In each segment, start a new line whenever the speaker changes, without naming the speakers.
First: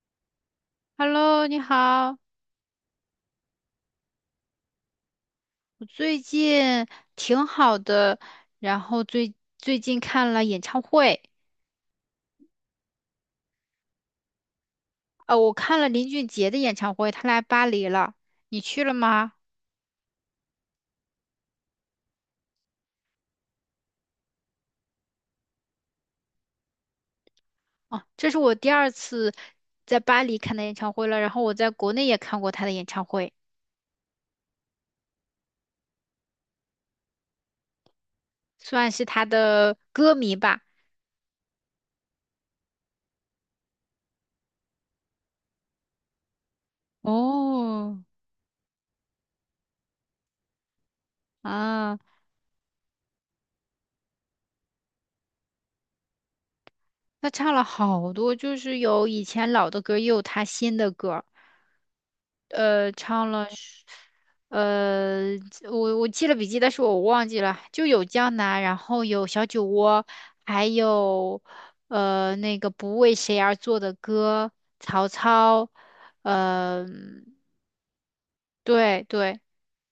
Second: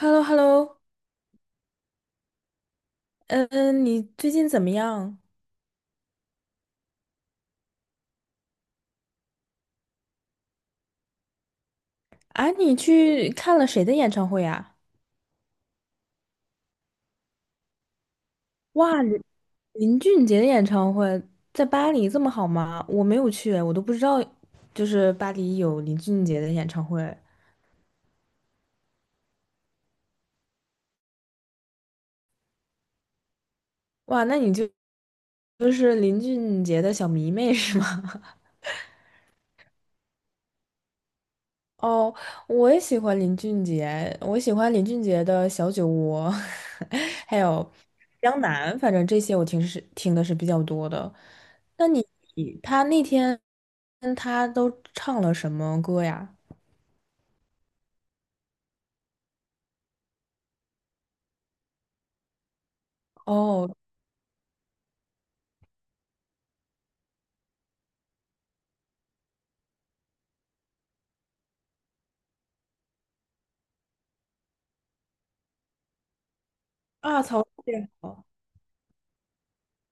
h e l l o h e l l o。
Hello，你好，
嗯，你最近怎么样？
我最近挺好的，然后最近看了演唱会，
啊，你去看了谁的演唱会呀？
我看了林俊杰的演唱会，他来巴黎了，你去了
哇，林
吗？
林俊杰的演唱会在巴黎这么好吗？我没有去，我都不知道，就是巴黎有林俊杰的演唱会。
哦，这是我第二次在巴黎看的演唱会了，然后我在国内也看过他的演唱会，
哇，那你就是林俊杰的小迷妹是吗？
算是他的歌迷吧。
哦，我也喜欢林俊杰，我喜欢林俊杰的《小酒窝》，还有
哦，
《江南》，反正这些我听是听的是比较多的。那
啊，
你他那天他都唱了什么歌呀？
他唱了好多，就是有以前老的歌，也有他新的歌。唱了
哦，
是呃，我记了笔记，但是我忘记了，就有江南，然后有小酒窝，还有那个不为谁而作的歌，曹操，呃，
啊，曹志好，
对对，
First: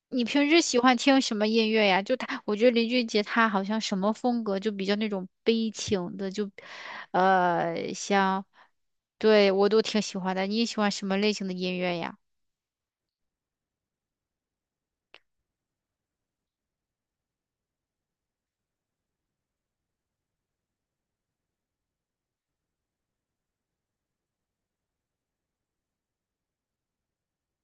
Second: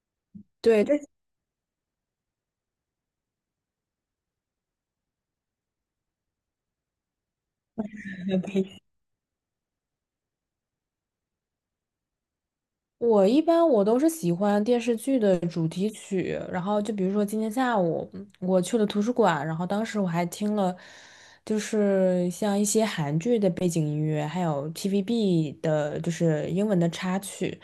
你平时喜
对，
欢
这
听什么音乐呀？就他，我觉得林俊杰他好像什么风格就比较那种悲情的，就像，
比
对我都挺喜欢的。你喜欢什么类型的音乐呀？
我一般都是喜欢电视剧的主题曲，然后就比如说今天下午我去了图书馆，然后当时我还听了，就是像一些韩剧的背景音乐，还有 TVB 的，就是英文的插曲，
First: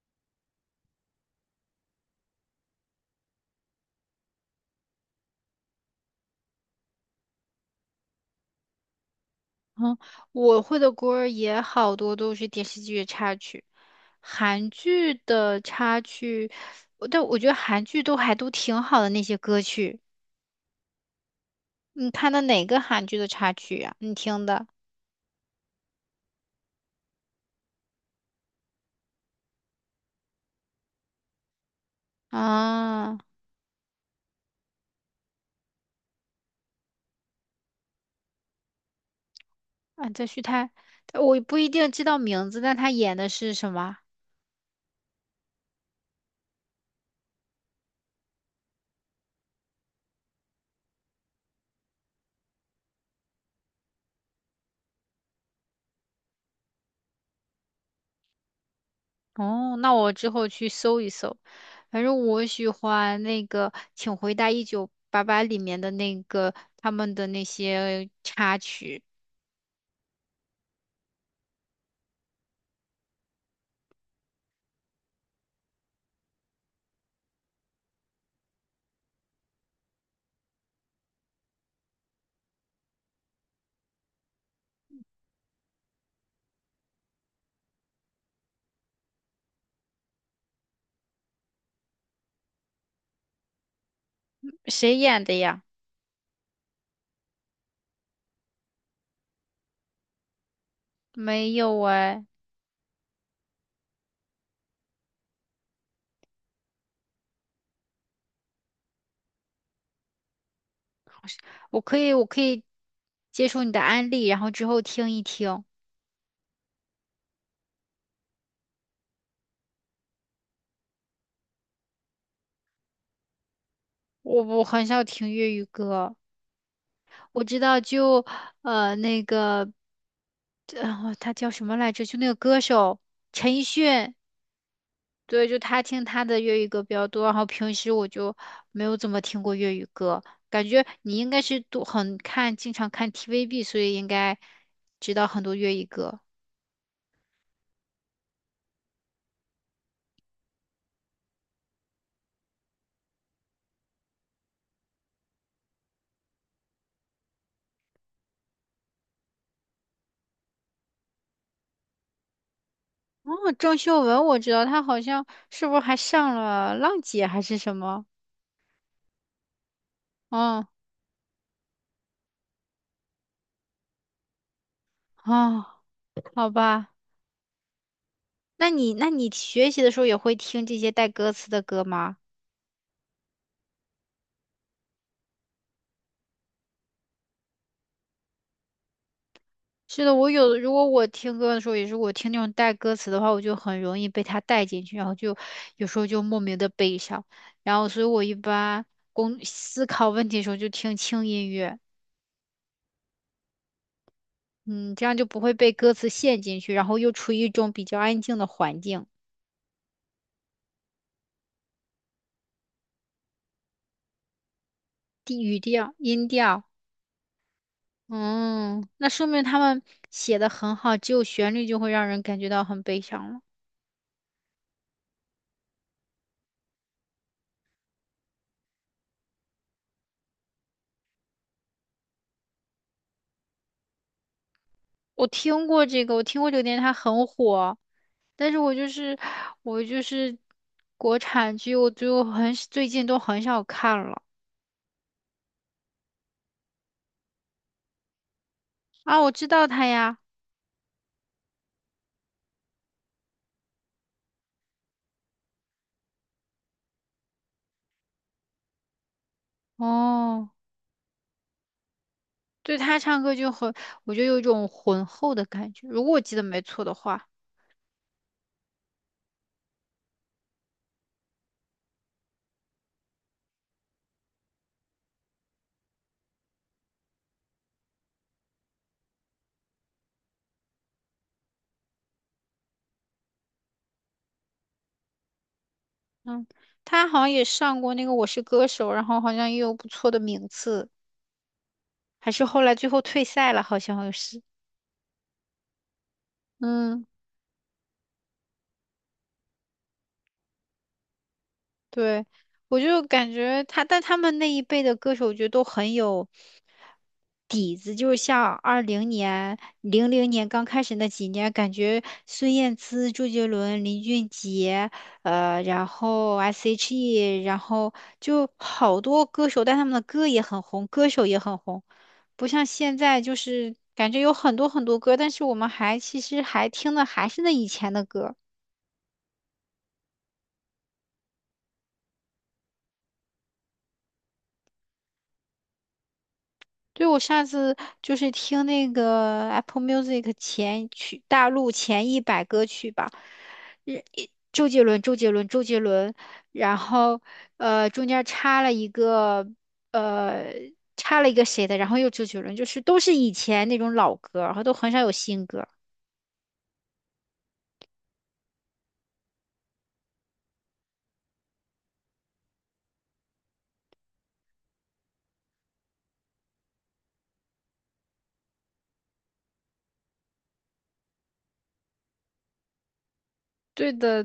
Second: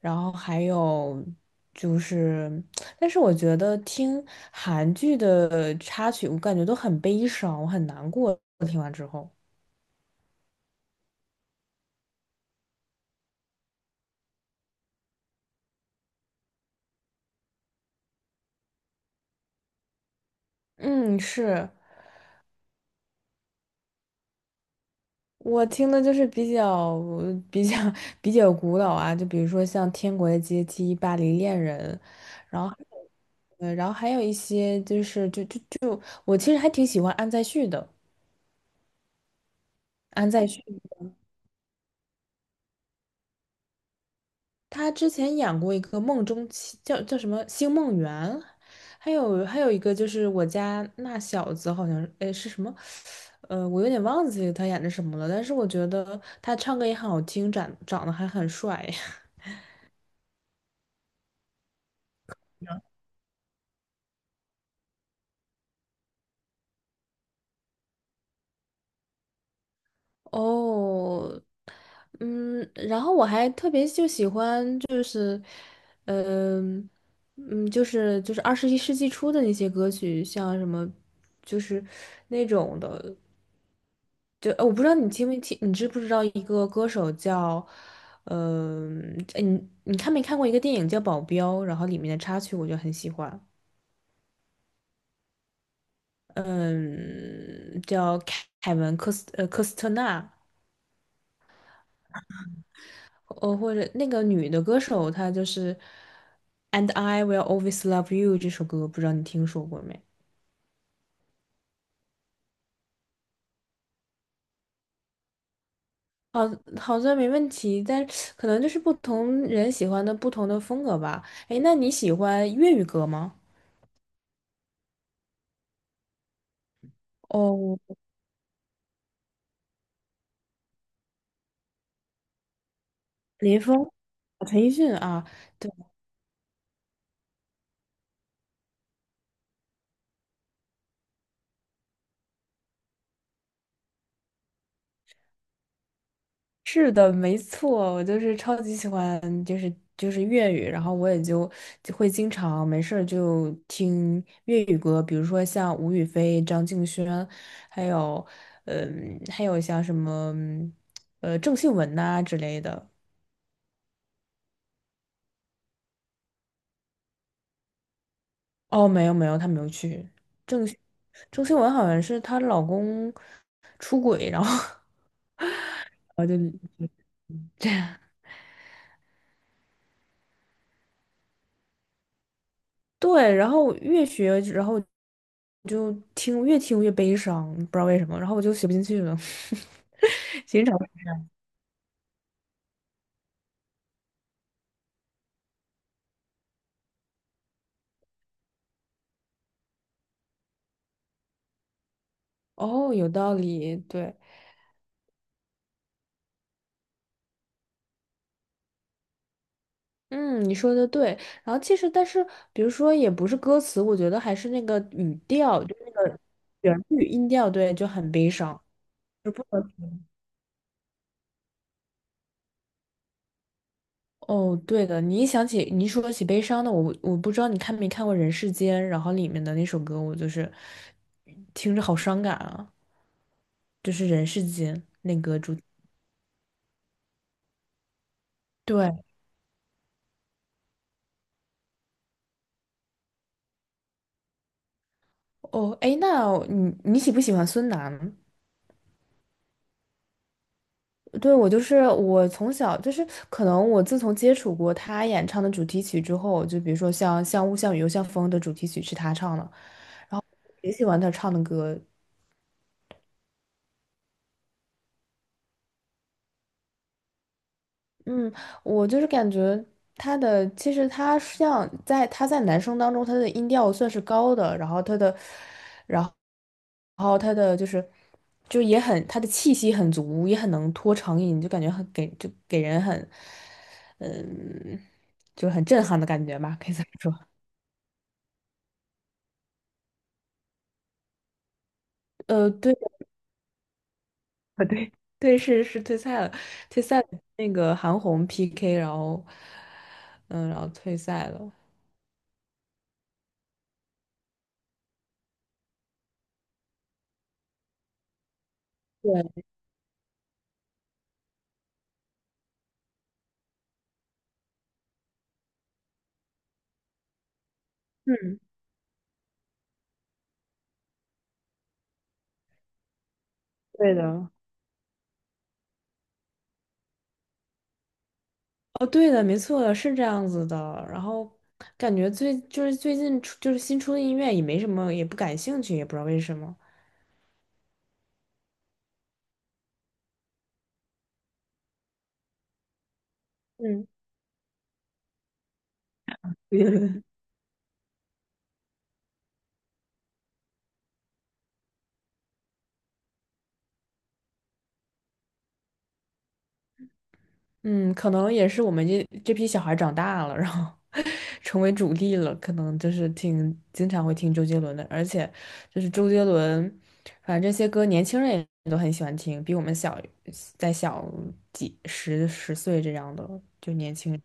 然后还有就是，但是我觉得听韩剧的插曲，我感觉都很悲伤，我很难过，听完之后。
嗯，我会的歌儿也好多都是电视剧的插曲，韩剧的插曲，但我觉得韩剧都还都挺好的那些歌曲。
嗯，是。
你看的哪个韩剧的插曲呀、你听的
我听的就是比较比较 比较古老啊，就比如说像《天国的阶梯》《巴黎恋人》，然后
啊
然后还有一些就是就就就我其实还挺喜欢安在旭的。
啊，这
安
徐
在旭
泰，我不一定知道名字，但他演的是什么？
他之前演过一个《梦中情叫叫什么《星梦缘》，还有一个就是我家那小子好像是是什么，我有点忘记他演的什么了，但是我觉得他唱歌也很好听，长得还很帅。
哦，那我之后去搜一搜。反正我喜欢那个《请回答一九八八》里面的那个他们的那些插曲，
哦，嗯，然后我还特别喜欢嗯、二十一世纪初的那些歌曲，像什么，就是那种的，我不知道你听没听，你知不知道一个歌手叫，嗯、呃，你你看没看过一个电影叫《保镖》，然后里面的插曲我就很喜欢，
谁演的呀？
嗯，叫凯文科斯特纳。
没有哎，
哦，或者那个女的歌手，她就是《And I Will Always Love You》这首歌，不知道你听说过没？
我可以接受你的安利，然后之后听一听。
好，好像没问题，但是可能就是不同人喜欢的不同的风格吧。哎，那你喜欢粤语歌吗？
我很少听粤语歌，我知
哦，
道就那个他叫什么来着？就那个歌手陈
林
奕
峰、
迅，
陈奕迅啊，
对，就他听他的粤语歌比较多，然后平时我就没有怎么听过粤语歌。感觉你应该是都很看，经常看 TVB，所以应该知道很多粤语歌。
是的，没错，我就是超级喜欢，就是粤语，然后我也就就会经常没事儿就听粤语歌，比如说像吴雨霏、张敬轩，还有嗯，还有像什么郑秀文呐、之类的。
哦，郑秀文我知道，她好像是不是还上了《浪姐》还是什么？
哦，没有没有，她没有去。
哦
郑秀郑秀文好像是她老公出轨，然后
哦，
然后
好
就
吧，
这样。
那你学习的时候也会听这些带歌词的歌吗？
对，然后越学，然后就听越听越悲伤，不知道为什么，然后我就学不进去了。
是的，我 有，
欣
如
赏
果我听歌的时候，也是我听那种带歌词的话，我就很容易被它带进去，然后就有时候就莫名的悲伤，然后所以我一般工思考问题的时候就听轻音乐，
哦，有道理，对，
嗯，这样就不会被歌词陷进去，然后又处于一种比较安静的环境，
嗯，你说的对。然后其实，但是比如说，也不是歌词，我觉得还是那个语
地语
调，就那
调、
个
音调。
旋律音调，对，就很悲伤，
嗯，那说
就
明
不
他
能。
们写的很好，只有旋律就会让人感觉到很悲伤了。
哦，对的，你一想起你一说起悲伤的，我我不知道你看没看过《人世间》，然后里面的那首歌，我就是听着好伤感啊。就是人世间那
我
个主。
听过这个，我听过这个电视，它很火，但是
对，
我就是国产剧，我就很最近都很少看了
哦，哎，那你你喜不喜欢孙楠？
啊。我知道他呀，
对，我从小就是可能我自从接触过他演唱的主题曲之后，就比如说像《像雾像雨又像风》的主题曲是他唱的，
哦，
也喜欢他唱的歌，
对他唱歌就很，我就有一种浑厚的感觉，如果我记得没错的话，
嗯，我就是感觉他的，其实他他在男生当中，他的音调算是高的，然后他的，然后，然后他的就是，就也很他的气息很足，也很能拖长音，就感觉就给人很，嗯，就是很震撼的感觉
嗯，
吧，可以这么
他好像
说。
也上过那个《我是歌手》，然后好像也有不错的名次，还是后来
对，
最后退赛了，好像是。
对，对，是退赛了，退赛
嗯，
了那个韩红 PK,然后，嗯，然后退赛了。
对，我就感觉他，但他们那一辈的歌手，我觉得都很有底子。就是像二零
对，
年、零零年刚开始那几年，感觉孙燕姿、周杰伦、林俊杰，然后 S.H.E，然后
嗯，
就好多歌手，但他们的歌也很红，歌手也很红，不像现在就是
对
感觉
的。
有很多很多歌，但是我们还其实还听的还是那以前的歌。
哦，对的，没错，是这样子的。然后感觉最近出就是新出的音乐也没什么，也不感兴趣，也不知道为什么。
对，我上次就是听那个 Apple Music 前曲大陆前一百歌曲吧，
嗯，
日一周杰伦，周杰伦，周杰伦，然后 中间插了一个呃插了一个谁的，然后又周杰伦，就是都是以前那种老歌，然后都很少有新歌。
嗯，可能也是我们这批小孩长大了，然后 成为主力了，可能就是挺经常会听周杰伦的，而且周杰伦，反正这些歌年轻人也都很喜欢听，比我们小再小十岁这样的就
对
年轻人。
的，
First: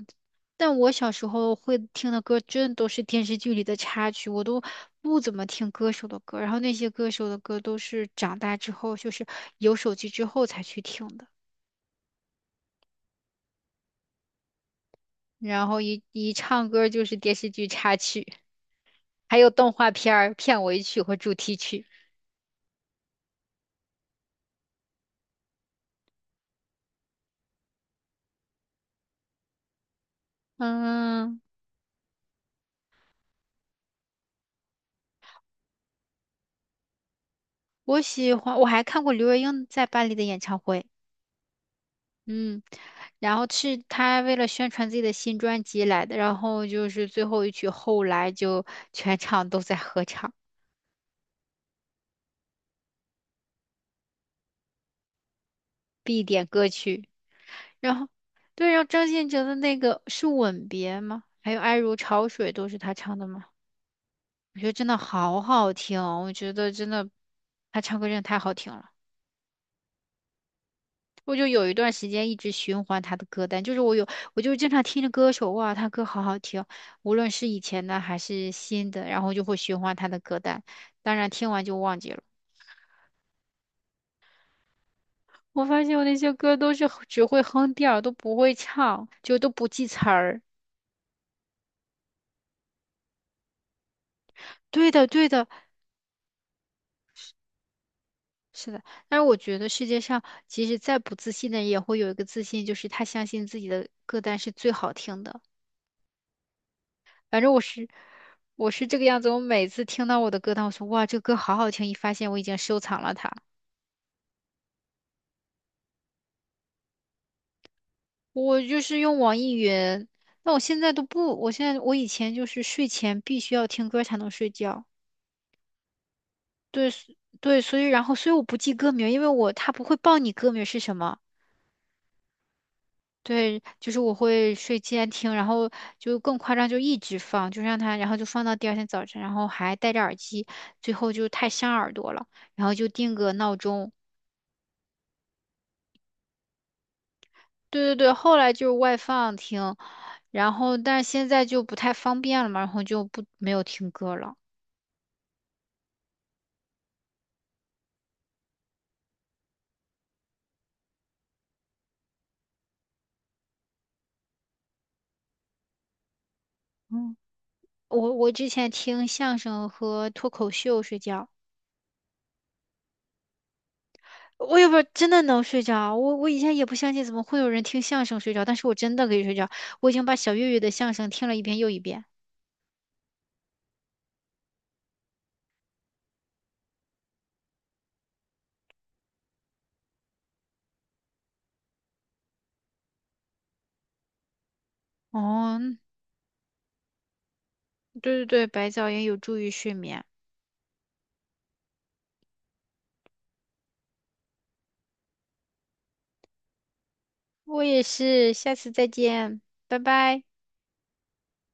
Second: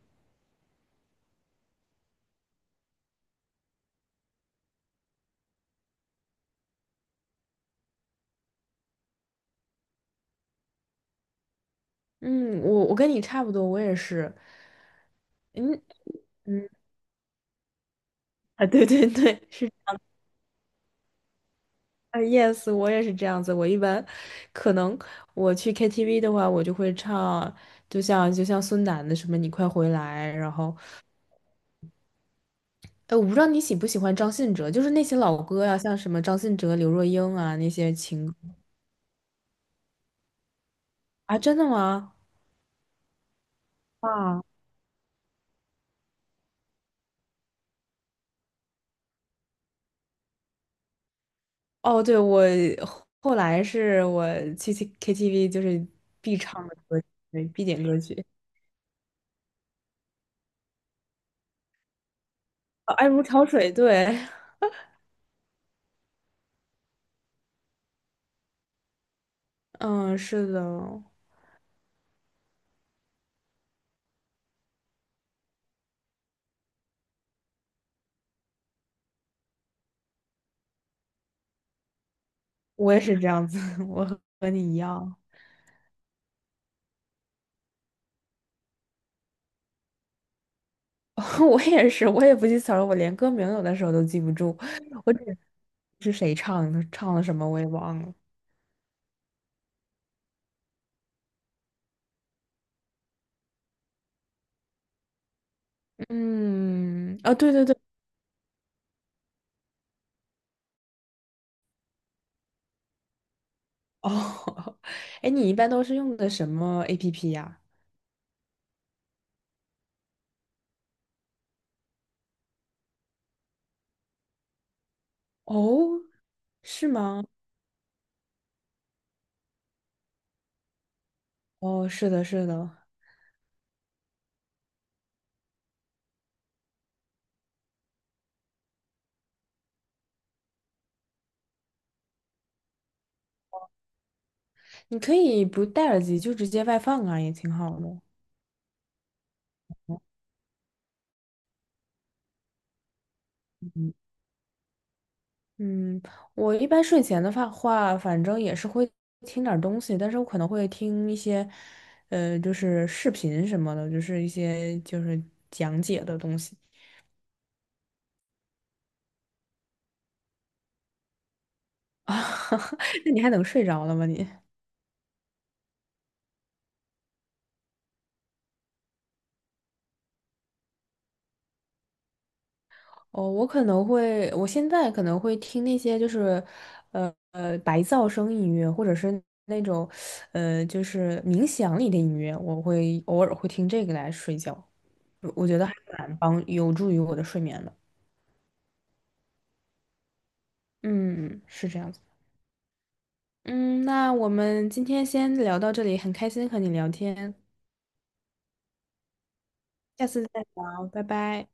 但我小时候会听的歌，真的都是电视剧里的插曲，我都不怎么听歌手的歌，然后那些歌手的歌都是长大之后，就是有手机之后才去听的，
嗯，我我跟你差不多，我也是。
然后
嗯
一
嗯
唱歌就是电视剧插曲，
啊，对 对
还
对，
有动
是
画片儿片尾曲和主题曲。
啊，yes,我也是这样子。我一般可能我去 KTV 的话，我就会唱，就像孙楠的什么“你快回来”，然后，
嗯，
哎，我不知道你喜不喜欢张信哲，就是那些老歌呀、像什么张信哲、刘若英啊那些
我喜
情
欢，我还看过刘若英在巴黎的演唱会。
啊，真的吗？
嗯，然后是他为
啊，
了宣传自己的新专辑来的，然后就是最后一曲《后来》就全场都在合唱，
哦，对，我后后来是我去 KTV 就是
必
必
点歌
唱的歌曲，
曲。
对必点
然
歌
后，
曲，
对，然后张信哲的那个是《吻别》吗？还有《爱如潮水》都是他
啊爱
唱
如
的吗？
潮水》。对，
我觉得真的好好听哦我觉得真的他唱歌真的太好听了。
嗯，是的。
我就有一段时间一直循环他的歌单，就是我有，我就经常听着歌手，哇，他歌好好听，无论是以前的还是新的，然后就会循环他的歌单。当然听完就忘记了。
我也是这样子，我和你一样，
我发现我那些歌都是只会哼调儿都不会唱，就都不记词儿。
我也是，我也不记词儿，我连歌名有的时候都记不住，
对的，
我
对
只
的，
是谁唱的，唱了什么我也忘了。
是的。但是我觉得世界上，其实再不自信的人，也会有一个自信，就是他相信自己的歌单是最好听的。
嗯，啊，
反
对
正
对对，
我是这个样子。我每次听到我的歌单，我说哇，这个歌好好听，一发现我已经收藏了它。
哦，哎，你一般都是用的什么 APP 呀？
我就是用网易云，那我现在都不，我现在我以前就是睡前必须要听歌才能睡觉。
哦，是
对所
吗？
对，所以然后所以我不记歌名，因为我它不会报你歌名是什么。
哦，是的，是的，
对，就是我会睡前听，然后就更夸张，就一直放，就让它，然后就放到第二天早晨，然后还戴着耳机，最后就太伤耳朵了，然后就定个闹钟，
你可以不戴耳机，就直接外放啊，也挺好
对对
的。
对，后来就是外放听，然后但是现在就不太方便了嘛，然后就不没有听歌了。
嗯，我一般睡前的话，反正也是会听点儿东西，但是我可能会听一些，就是视频什么的，就是一些就是讲解的东西
嗯，我之前听相声和脱口秀睡觉，
啊，那你还能睡着了吗你？
我也不知道真的能睡着，我以前也不相信怎么会有人听相声睡着，但是我真的可以睡着，我已经把小岳岳的相声听了一遍又一遍。
哦，我可能会，我现在可能会听那些就是，白噪声音乐，或者是那种，就是冥想里的音乐，我会偶尔会听这个来睡觉，我觉
哦，
得还蛮帮，有助于我的睡眠的。
对对对，白噪音有助于睡眠。
嗯，是这样子。嗯，那我们今天先聊到这里，很开心和你聊天，
我也是，下次再见，拜
下
拜。
次再聊，拜拜。